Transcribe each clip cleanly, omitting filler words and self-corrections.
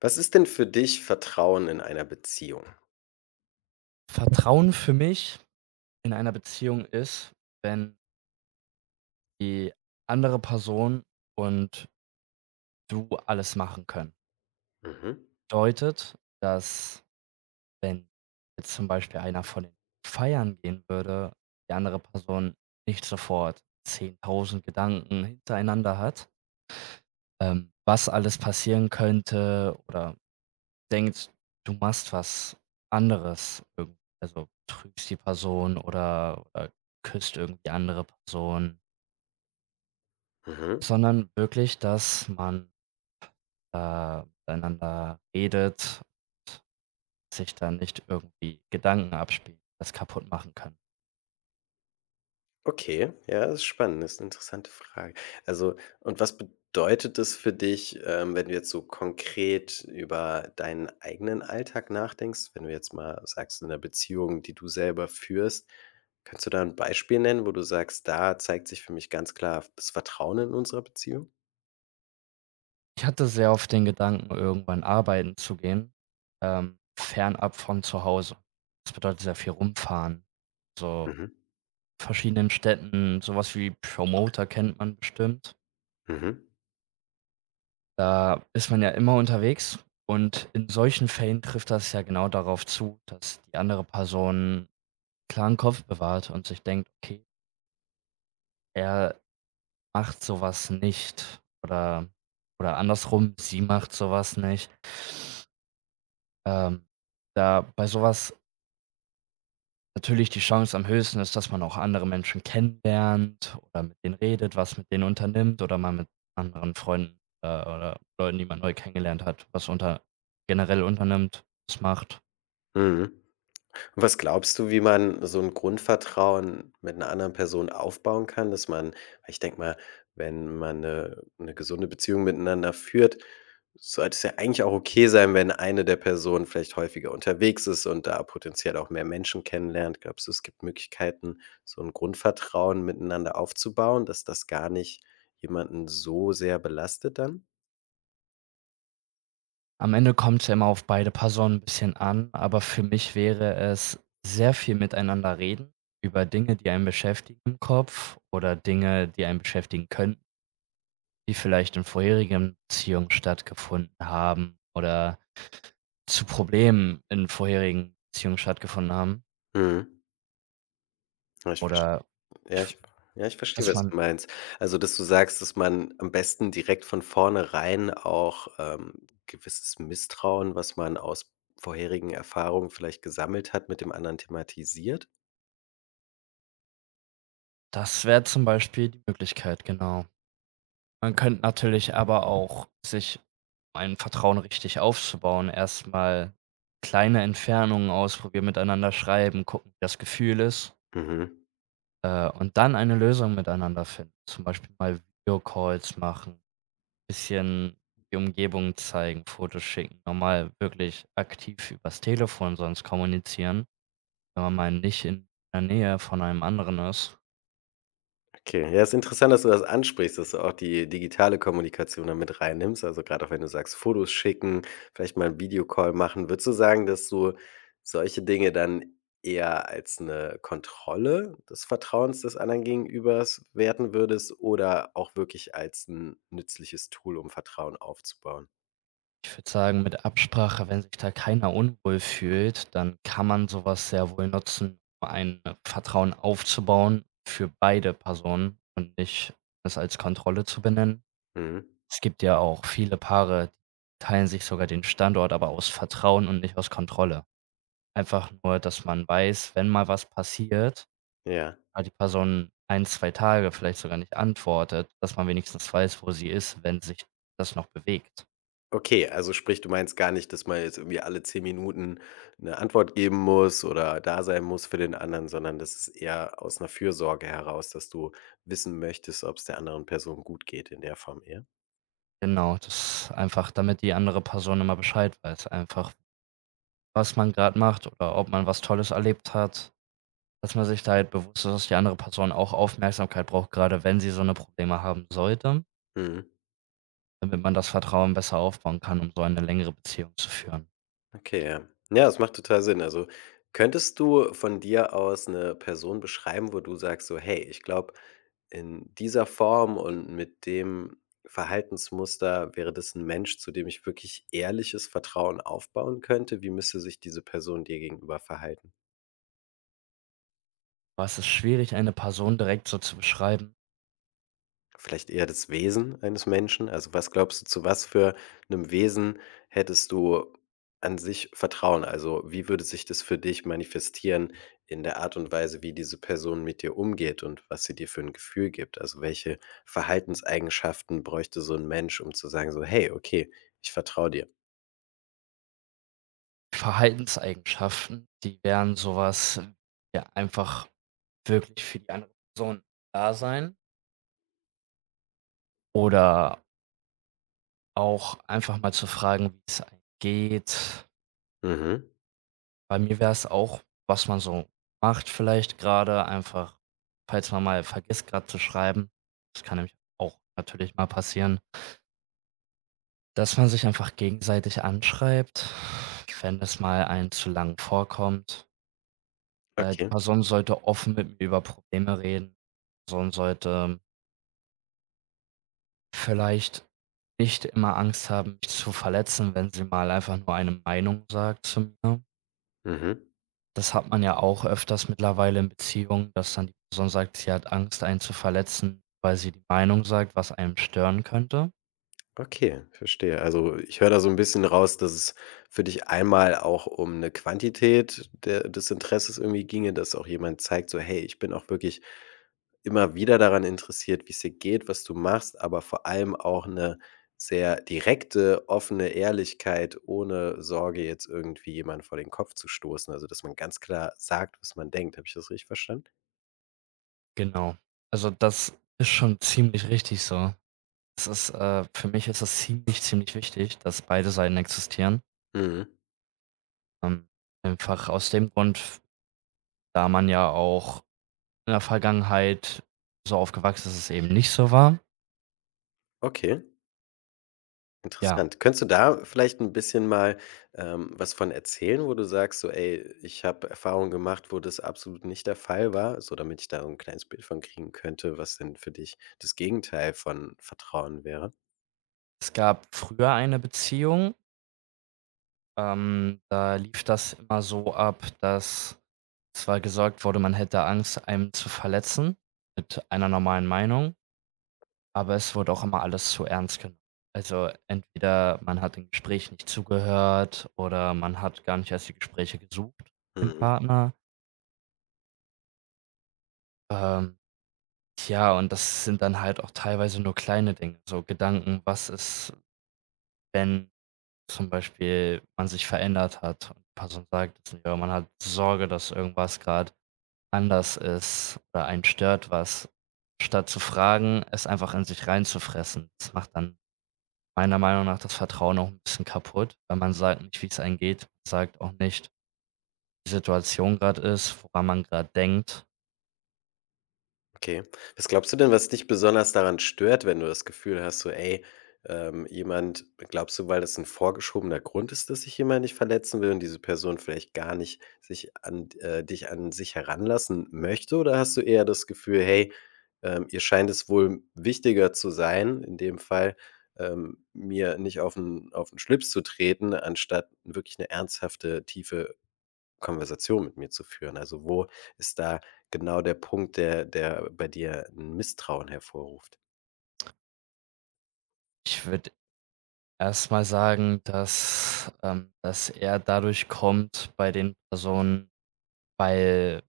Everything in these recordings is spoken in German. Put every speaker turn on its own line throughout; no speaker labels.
Was ist denn für dich Vertrauen in einer Beziehung?
Vertrauen für mich in einer Beziehung ist, wenn die andere Person und du alles machen können.
Mhm,
Bedeutet, dass wenn jetzt zum Beispiel einer von den feiern gehen würde, die andere Person nicht sofort 10.000 Gedanken hintereinander hat, was alles passieren könnte oder denkt, du machst was anderes irgend also, trügst die Person oder küsst irgendwie andere Personen.
mhm.
Sondern wirklich, dass man, miteinander redet und sich dann nicht irgendwie Gedanken abspielen, die das kaputt machen kann.
Okay, ja, das ist spannend, das ist 'ne interessante Frage. Also und was bedeutet es für dich, wenn du jetzt so konkret über deinen eigenen Alltag nachdenkst? Wenn du jetzt mal sagst, in der Beziehung, die du selber führst, kannst du da ein Beispiel nennen, wo du sagst: „Da zeigt sich für mich ganz klar das Vertrauen in unserer Beziehung?“
Ich hatte sehr oft den Gedanken, irgendwann arbeiten zu gehen, fernab von zu Hause. Das bedeutet sehr viel rumfahren, so
Mhm,
verschiedenen Städten, sowas wie Promoter kennt man bestimmt.
mhm,
Da ist man ja immer unterwegs und in solchen Fällen trifft das ja genau darauf zu, dass die andere Person klaren Kopf bewahrt und sich denkt: „Okay, er macht so was nicht", oder andersrum, sie macht so was nicht. Ähm, Da bei sowas natürlich die Chance am höchsten ist, dass man auch andere Menschen kennenlernt oder mit denen redet, was mit denen unternimmt oder mal mit anderen Freunden, oder Leuten, die man neu kennengelernt hat, was unter generell unternimmt, was macht.
mhm. Was glaubst du, wie man so ein Grundvertrauen mit einer anderen Person aufbauen kann, dass man ich denke mal, wenn man eine 'ne gesunde Beziehung miteinander führt, sollte es ja eigentlich auch okay sein, wenn eine der Personen vielleicht häufiger unterwegs ist und da potenziell auch mehr Menschen kennenlernt. Glaubst du, es gibt Möglichkeiten, so ein Grundvertrauen miteinander aufzubauen, dass das gar nicht jemanden so sehr belastet dann?
Am Ende kommt's ja immer auf beide Personen ein bisschen an, aber für mich wäre es sehr viel miteinander reden über Dinge, die einen beschäftigen im Kopf oder Dinge, die einen beschäftigen könnten, die vielleicht in vorherigen Beziehungen stattgefunden haben oder zu Problemen in vorherigen Beziehungen stattgefunden haben
Mhm. Ja, ich
oder
Ja,
ich
ich ja, ich verstehe,
dass
was du
man
meinst. Also, dass du sagst, dass man am besten direkt von vornherein auch, gewisses Misstrauen, was man aus vorherigen Erfahrungen vielleicht gesammelt hat, mit dem anderen thematisiert?
das wäre zum Beispiel die Möglichkeit, genau. Man könnte natürlich aber auch sich, um ein Vertrauen richtig aufzubauen, erstmal kleine Entfernungen ausprobieren, miteinander schreiben, gucken, wie das Gefühl ist,
Mhm.
und dann eine Lösung miteinander finden. Zum Beispiel mal Videocalls machen, bisschen die Umgebung zeigen, Fotos schicken, normal wirklich aktiv übers Telefon sonst kommunizieren, wenn man mal nicht in der Nähe von einem anderen ist.
Okay, ja, ist interessant, dass du das ansprichst, dass du auch die digitale Kommunikation da mit reinnimmst. Also gerade auch wenn du sagst, Fotos schicken, vielleicht mal 'n Videocall machen. Würdest du sagen, dass du solche Dinge dann eher als eine Kontrolle des Vertrauens des anderen Gegenübers werten würdest oder auch wirklich als ein nützliches Tool, um Vertrauen aufzubauen?
Ich würde sagen, mit Absprache, wenn sich da keiner unwohl fühlt, dann kann man sowas sehr wohl nutzen, um ein Vertrauen aufzubauen für beide Personen und nicht es als Kontrolle zu benennen.
Mhm.
Es gibt ja auch viele Paare, die teilen sich sogar den Standort, aber aus Vertrauen und nicht aus Kontrolle. Einfach nur, dass man weiß, wenn mal was passiert,
Ja.
weil die Person ein, 2 Tage vielleicht sogar nicht antwortet, dass man wenigstens weiß, wo sie ist, wenn sich das noch bewegt.
Okay, also sprich, du meinst gar nicht, dass man jetzt irgendwie alle 10 Minuten eine Antwort geben muss oder da sein muss für den anderen, sondern das ist eher aus einer Fürsorge heraus, dass du wissen möchtest, ob es der anderen Person gut geht in der Form eher?
Genau, das einfach damit die andere Person immer Bescheid weiß, einfach, was man gerade macht oder ob man was Tolles erlebt hat, dass man sich da halt bewusst ist, dass die andere Person auch Aufmerksamkeit braucht, gerade wenn sie so eine Probleme haben sollte,
Mhm.
damit man das Vertrauen besser aufbauen kann, um so eine längere Beziehung zu führen.
Okay, ja. Ja, das macht total Sinn. Also, könntest du von dir aus eine Person beschreiben, wo du sagst so: „Hey, ich glaube, in dieser Form und mit dem Verhaltensmuster wäre das ein Mensch, zu dem ich wirklich ehrliches Vertrauen aufbauen könnte.“ Wie müsste sich diese Person dir gegenüber verhalten?
Aber es ist schwierig, eine Person direkt so zu beschreiben.
Vielleicht eher das Wesen eines Menschen? Also, was glaubst du, zu was für einem Wesen hättest du an sich Vertrauen? Also, wie würde sich das für dich manifestieren in der Art und Weise, wie diese Person mit dir umgeht und was sie dir für ein Gefühl gibt? Also, welche Verhaltenseigenschaften bräuchte so ein Mensch, um zu sagen so: „Hey, okay, ich vertraue dir.“
Verhaltenseigenschaften, die wären sowas ja, einfach wirklich für die andere Person da sein oder auch einfach mal zu fragen, wie's einem geht.
Mhm.
Bei mir wäre es auch, was man so macht vielleicht gerade einfach, falls man mal vergisst gerade zu schreiben. Das kann nämlich auch natürlich mal passieren, dass man sich einfach gegenseitig anschreibt, wenn es mal einen zu lang vorkommt. Die
Okay.
Person sollte offen mit mir über Probleme reden. Die Person sollte vielleicht nicht immer Angst haben, mich zu verletzen, wenn sie mal einfach nur eine Meinung sagt zu mir.
Mhm.
Das hat man ja auch öfters mittlerweile in Beziehungen, dass dann die Person sagt, sie hat Angst, einen zu verletzen, weil sie die Meinung sagt, was einem stören könnte.
Okay, verstehe. Also, ich höre da so ein bisschen raus, dass es für dich einmal auch um eine Quantität der des Interesses irgendwie ginge, dass auch jemand zeigt so: „Hey, ich bin auch wirklich immer wieder daran interessiert, wie es dir geht, was du machst“, aber vor allem auch eine sehr direkte, offene Ehrlichkeit, ohne Sorge, jetzt irgendwie jemanden vor den Kopf zu stoßen. Also, dass man ganz klar sagt, was man denkt. Habe ich das richtig verstanden?
Genau. Also, das ist schon ziemlich richtig so. Für mich ist das ziemlich, ziemlich wichtig, dass beide Seiten existieren.
Mhm.
Ähm, Einfach aus dem Grund, da man ja auch in der Vergangenheit so aufgewachsen ist, dass es eben nicht so war.
Okay.
Ja,
Interessant. Könntest du da vielleicht ein bisschen mal, was von erzählen, wo du sagst so: „Ey, ich habe Erfahrungen gemacht, wo das absolut nicht der Fall war“, so damit ich da so ein kleines Bild von kriegen könnte, was denn für dich das Gegenteil von Vertrauen wäre?
es gab früher eine Beziehung, da lief das immer so ab, dass zwar gesagt wurde, man hätte Angst, einen zu verletzen mit einer normalen Meinung, aber es wurde auch immer alles zu ernst genommen. Also, entweder man hat im Gespräch nicht zugehört oder man hat gar nicht erst die Gespräche gesucht im
Mhm.
Partner. Ähm, ja, und das sind dann halt auch teilweise nur kleine Dinge, so Gedanken, was ist, wenn zum Beispiel man sich verändert hat und die Person sagt: „Ja, man hat Sorge, dass irgendwas gerade anders ist oder einen stört was, statt zu fragen, es einfach in sich reinzufressen." Das macht dann meiner Meinung nach das Vertrauen auch 'n bisschen kaputt, weil man sagt nicht, wie's einem geht, sagt auch nicht, die Situation grad ist, woran man grad denkt.
Okay. Was glaubst du denn, was dich besonders daran stört, wenn du das Gefühl hast, so, ey, jemand glaubst du, weil das ein vorgeschobener Grund ist, dass sich jemand nicht verletzen will und diese Person vielleicht gar nicht sich an dich an sich heranlassen möchte? Oder hast du eher das Gefühl: „Hey, ihr scheint es wohl wichtiger zu sein, in dem Fall, mir nicht auf 'n Schlips zu treten, anstatt wirklich eine ernsthafte, tiefe Konversation mit mir zu führen? Also, wo ist da genau der Punkt, der bei dir 'n Misstrauen hervorruft?
Ich würde erst mal sagen, dass, das eher dadurch kommt bei den Personen, weil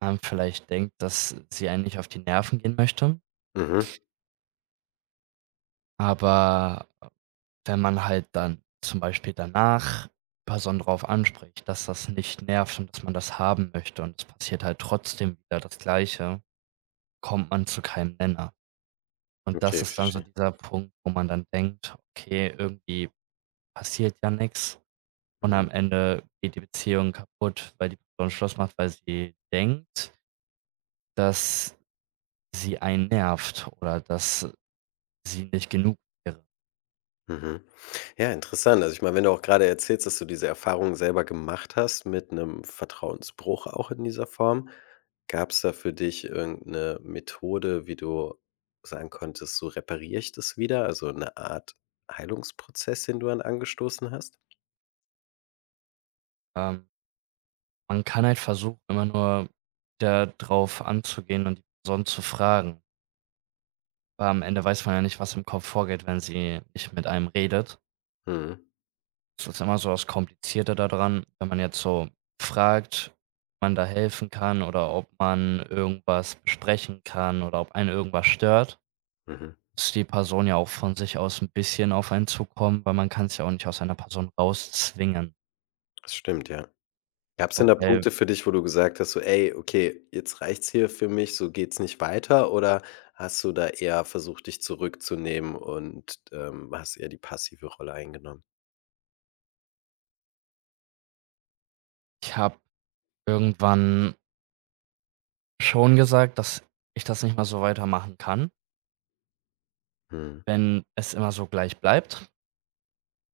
man vielleicht denkt, dass sie einen nicht auf die Nerven gehen möchte.
Mhm.
Aber wenn man halt dann zum Beispiel danach Person drauf anspricht, dass das nicht nervt und dass man das haben möchte und es passiert halt trotzdem wieder das Gleiche, kommt man zu keinem Nenner. Und das
Okay,
ist dann so
verstehe.
dieser Punkt, wo man dann denkt: „Okay, irgendwie passiert ja nichts." Und
Mhm,
am Ende geht die Beziehung kaputt, weil die Person Schluss macht, weil sie denkt, dass sie einen nervt oder dass sie nicht genug wäre.
mhm. Ja, interessant. Also, ich meine, wenn du auch gerade erzählst, dass du diese Erfahrung selber gemacht hast mit einem Vertrauensbruch auch in dieser Form, gab es da für dich irgendeine Methode, wie du sagen konntest: „So repariere ich das wieder“, also eine Art Heilungsprozess, den du dann angestoßen hast?
Ähm Man kann halt versuchen, immer nur da drauf anzugehen und die Person zu fragen, aber am Ende weiß man ja nicht, was im Kopf vorgeht, wenn sie nicht mit einem redet.
Mhm,
Das ist immer so das Komplizierte da dran, wenn man jetzt so fragt, ob man da helfen kann oder ob man irgendwas besprechen kann oder ob einen irgendwas stört,
mhm.
muss die Person ja auch von sich aus ein bisschen auf einen zukommen, weil man kann es ja auch nicht aus einer Person rauszwingen.
Das stimmt, ja. Gab's denn da
Wobei
Punkte für dich, wo du gesagt hast, so: „Ey, okay, jetzt reicht's hier für mich, so geht's nicht weiter“, oder hast du da eher versucht, dich zurückzunehmen und, hast eher die passive Rolle eingenommen?
ich habe irgendwann schon gesagt, dass ich das nicht mal so weitermachen kann,
Mhm.
wenn es immer so gleich bleibt.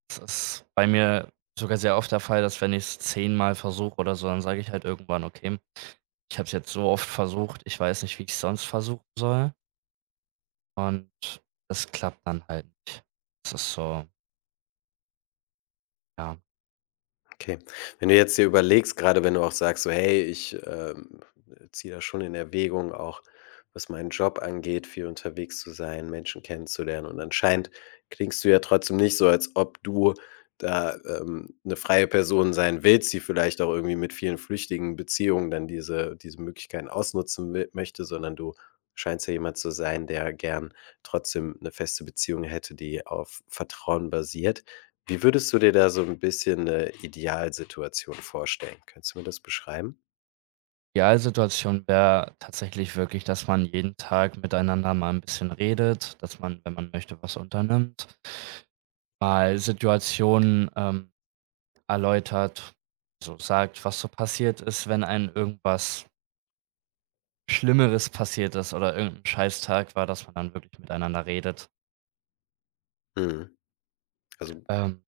Das ist bei mir sogar sehr oft der Fall, dass wenn ich es zehnmal versuche oder so, dann sage ich halt irgendwann: „Okay, ich habe es jetzt so oft versucht, ich weiß nicht, wie ich's sonst versuchen soll." Und das klappt dann halt nicht. Das ist so, ja.
Okay. Wenn du jetzt dir überlegst, gerade wenn du auch sagst, so: „Hey, ich, ziehe da schon in Erwägung, auch was meinen Job angeht, viel unterwegs zu sein, Menschen kennenzulernen.“ Und anscheinend klingst du ja trotzdem nicht so, als ob du da, 'ne freie Person sein willst, die vielleicht auch irgendwie mit vielen flüchtigen Beziehungen dann diese Möglichkeiten ausnutzen will möchte, sondern du scheinst ja jemand zu sein, der gern trotzdem eine feste Beziehung hätte, die auf Vertrauen basiert. Wie würdest du dir da so ein bisschen 'ne Idealsituation vorstellen? Kannst du mir das beschreiben?
Idealsituation wäre tatsächlich wirklich, dass man jeden Tag miteinander mal ein bisschen redet, dass man, wenn man möchte, was unternimmt. Mal Situationen, erläutert, so sagt, was so passiert ist, wenn einem irgendwas Schlimmeres passiert ist oder irgendein Scheißtag war, dass man dann wirklich miteinander redet.
Mhm. Also,
Ähm,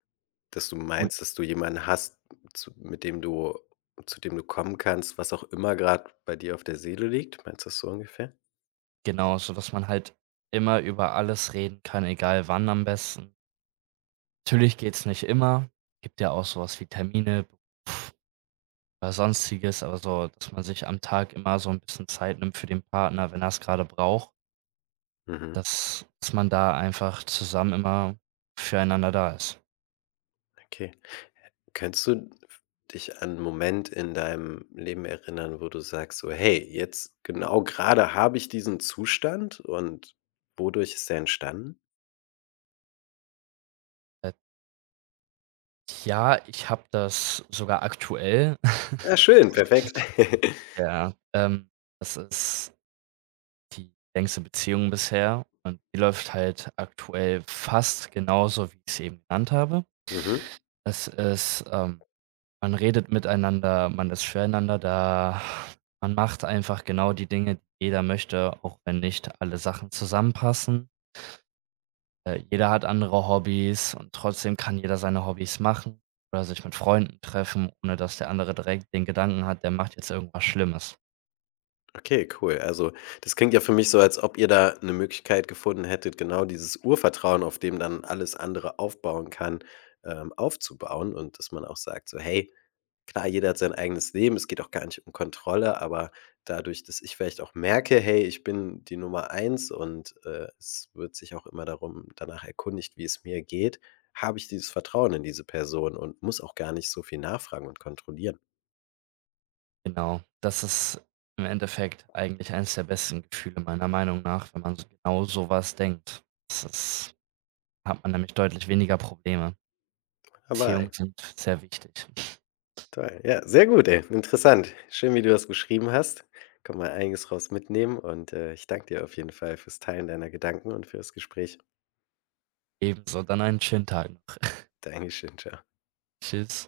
dass du
und
meinst, dass du jemanden hast, zu mit dem du zu dem du kommen kannst, was auch immer grad bei dir auf der Seele liegt? Meinst du das so ungefähr?
genau, so dass man halt immer über alles reden kann, egal wann am besten. Natürlich geht's nicht immer, gibt ja auch sowas wie Termine oder Sonstiges, aber so, dass man sich am Tag immer so ein bisschen Zeit nimmt für den Partner, wenn er es gerade braucht,
Mhm,
dass man da einfach zusammen immer füreinander da ist.
okay. Könntest du f dich an 'n Moment in deinem Leben erinnern, wo du sagst so: „Hey, jetzt genau grade habe ich diesen Zustand und wodurch ist der entstanden?“
Ja, ich habe das sogar aktuell.
Ah, schön, perfekt.
Ja, das ist die längste Beziehung bisher und die läuft halt aktuell fast genauso, wie ich es eben genannt habe.
Mhm.
Es ist, ähm Man redet miteinander, man ist füreinander da, man macht einfach genau die Dinge, die jeder möchte, auch wenn nicht alle Sachen zusammenpassen. Jeder hat andere Hobbys und trotzdem kann jeder seine Hobbys machen oder sich mit Freunden treffen, ohne dass der andere direkt den Gedanken hat, der macht jetzt irgendwas Schlimmes.
Okay, cool. Also, das klingt ja für mich so, als ob ihr da eine Möglichkeit gefunden hättet, genau dieses Urvertrauen, auf dem dann alles andere aufbauen kann, aufzubauen und dass man auch sagt so: „Hey, klar, jeder hat sein eigenes Leben. Es geht auch gar nicht um Kontrolle, aber dadurch, dass ich vielleicht auch merke: ‚Hey, ich bin die Nummer 1 und, es wird sich auch immer darum danach erkundigt, wie es mir geht‘, habe ich dieses Vertrauen in diese Person und muss auch gar nicht so viel nachfragen und kontrollieren.“
Genau. Das ist im Endeffekt eigentlich eines der besten Gefühle meiner Meinung nach, wenn man so genau sowas denkt. Das ist Hat man nämlich deutlich weniger Probleme.
Hawaii.
Beziehungen sind sehr wichtig.
Toll. Ja, sehr gut, ey. Interessant. Schön, wie du das beschrieben hast. Kann man einiges raus mitnehmen und, ich danke dir auf jeden Fall fürs Teilen deiner Gedanken und fürs das Gespräch.
Ebenso, dann einen schönen Tag noch.
Dankeschön. Ciao.
Tschüss.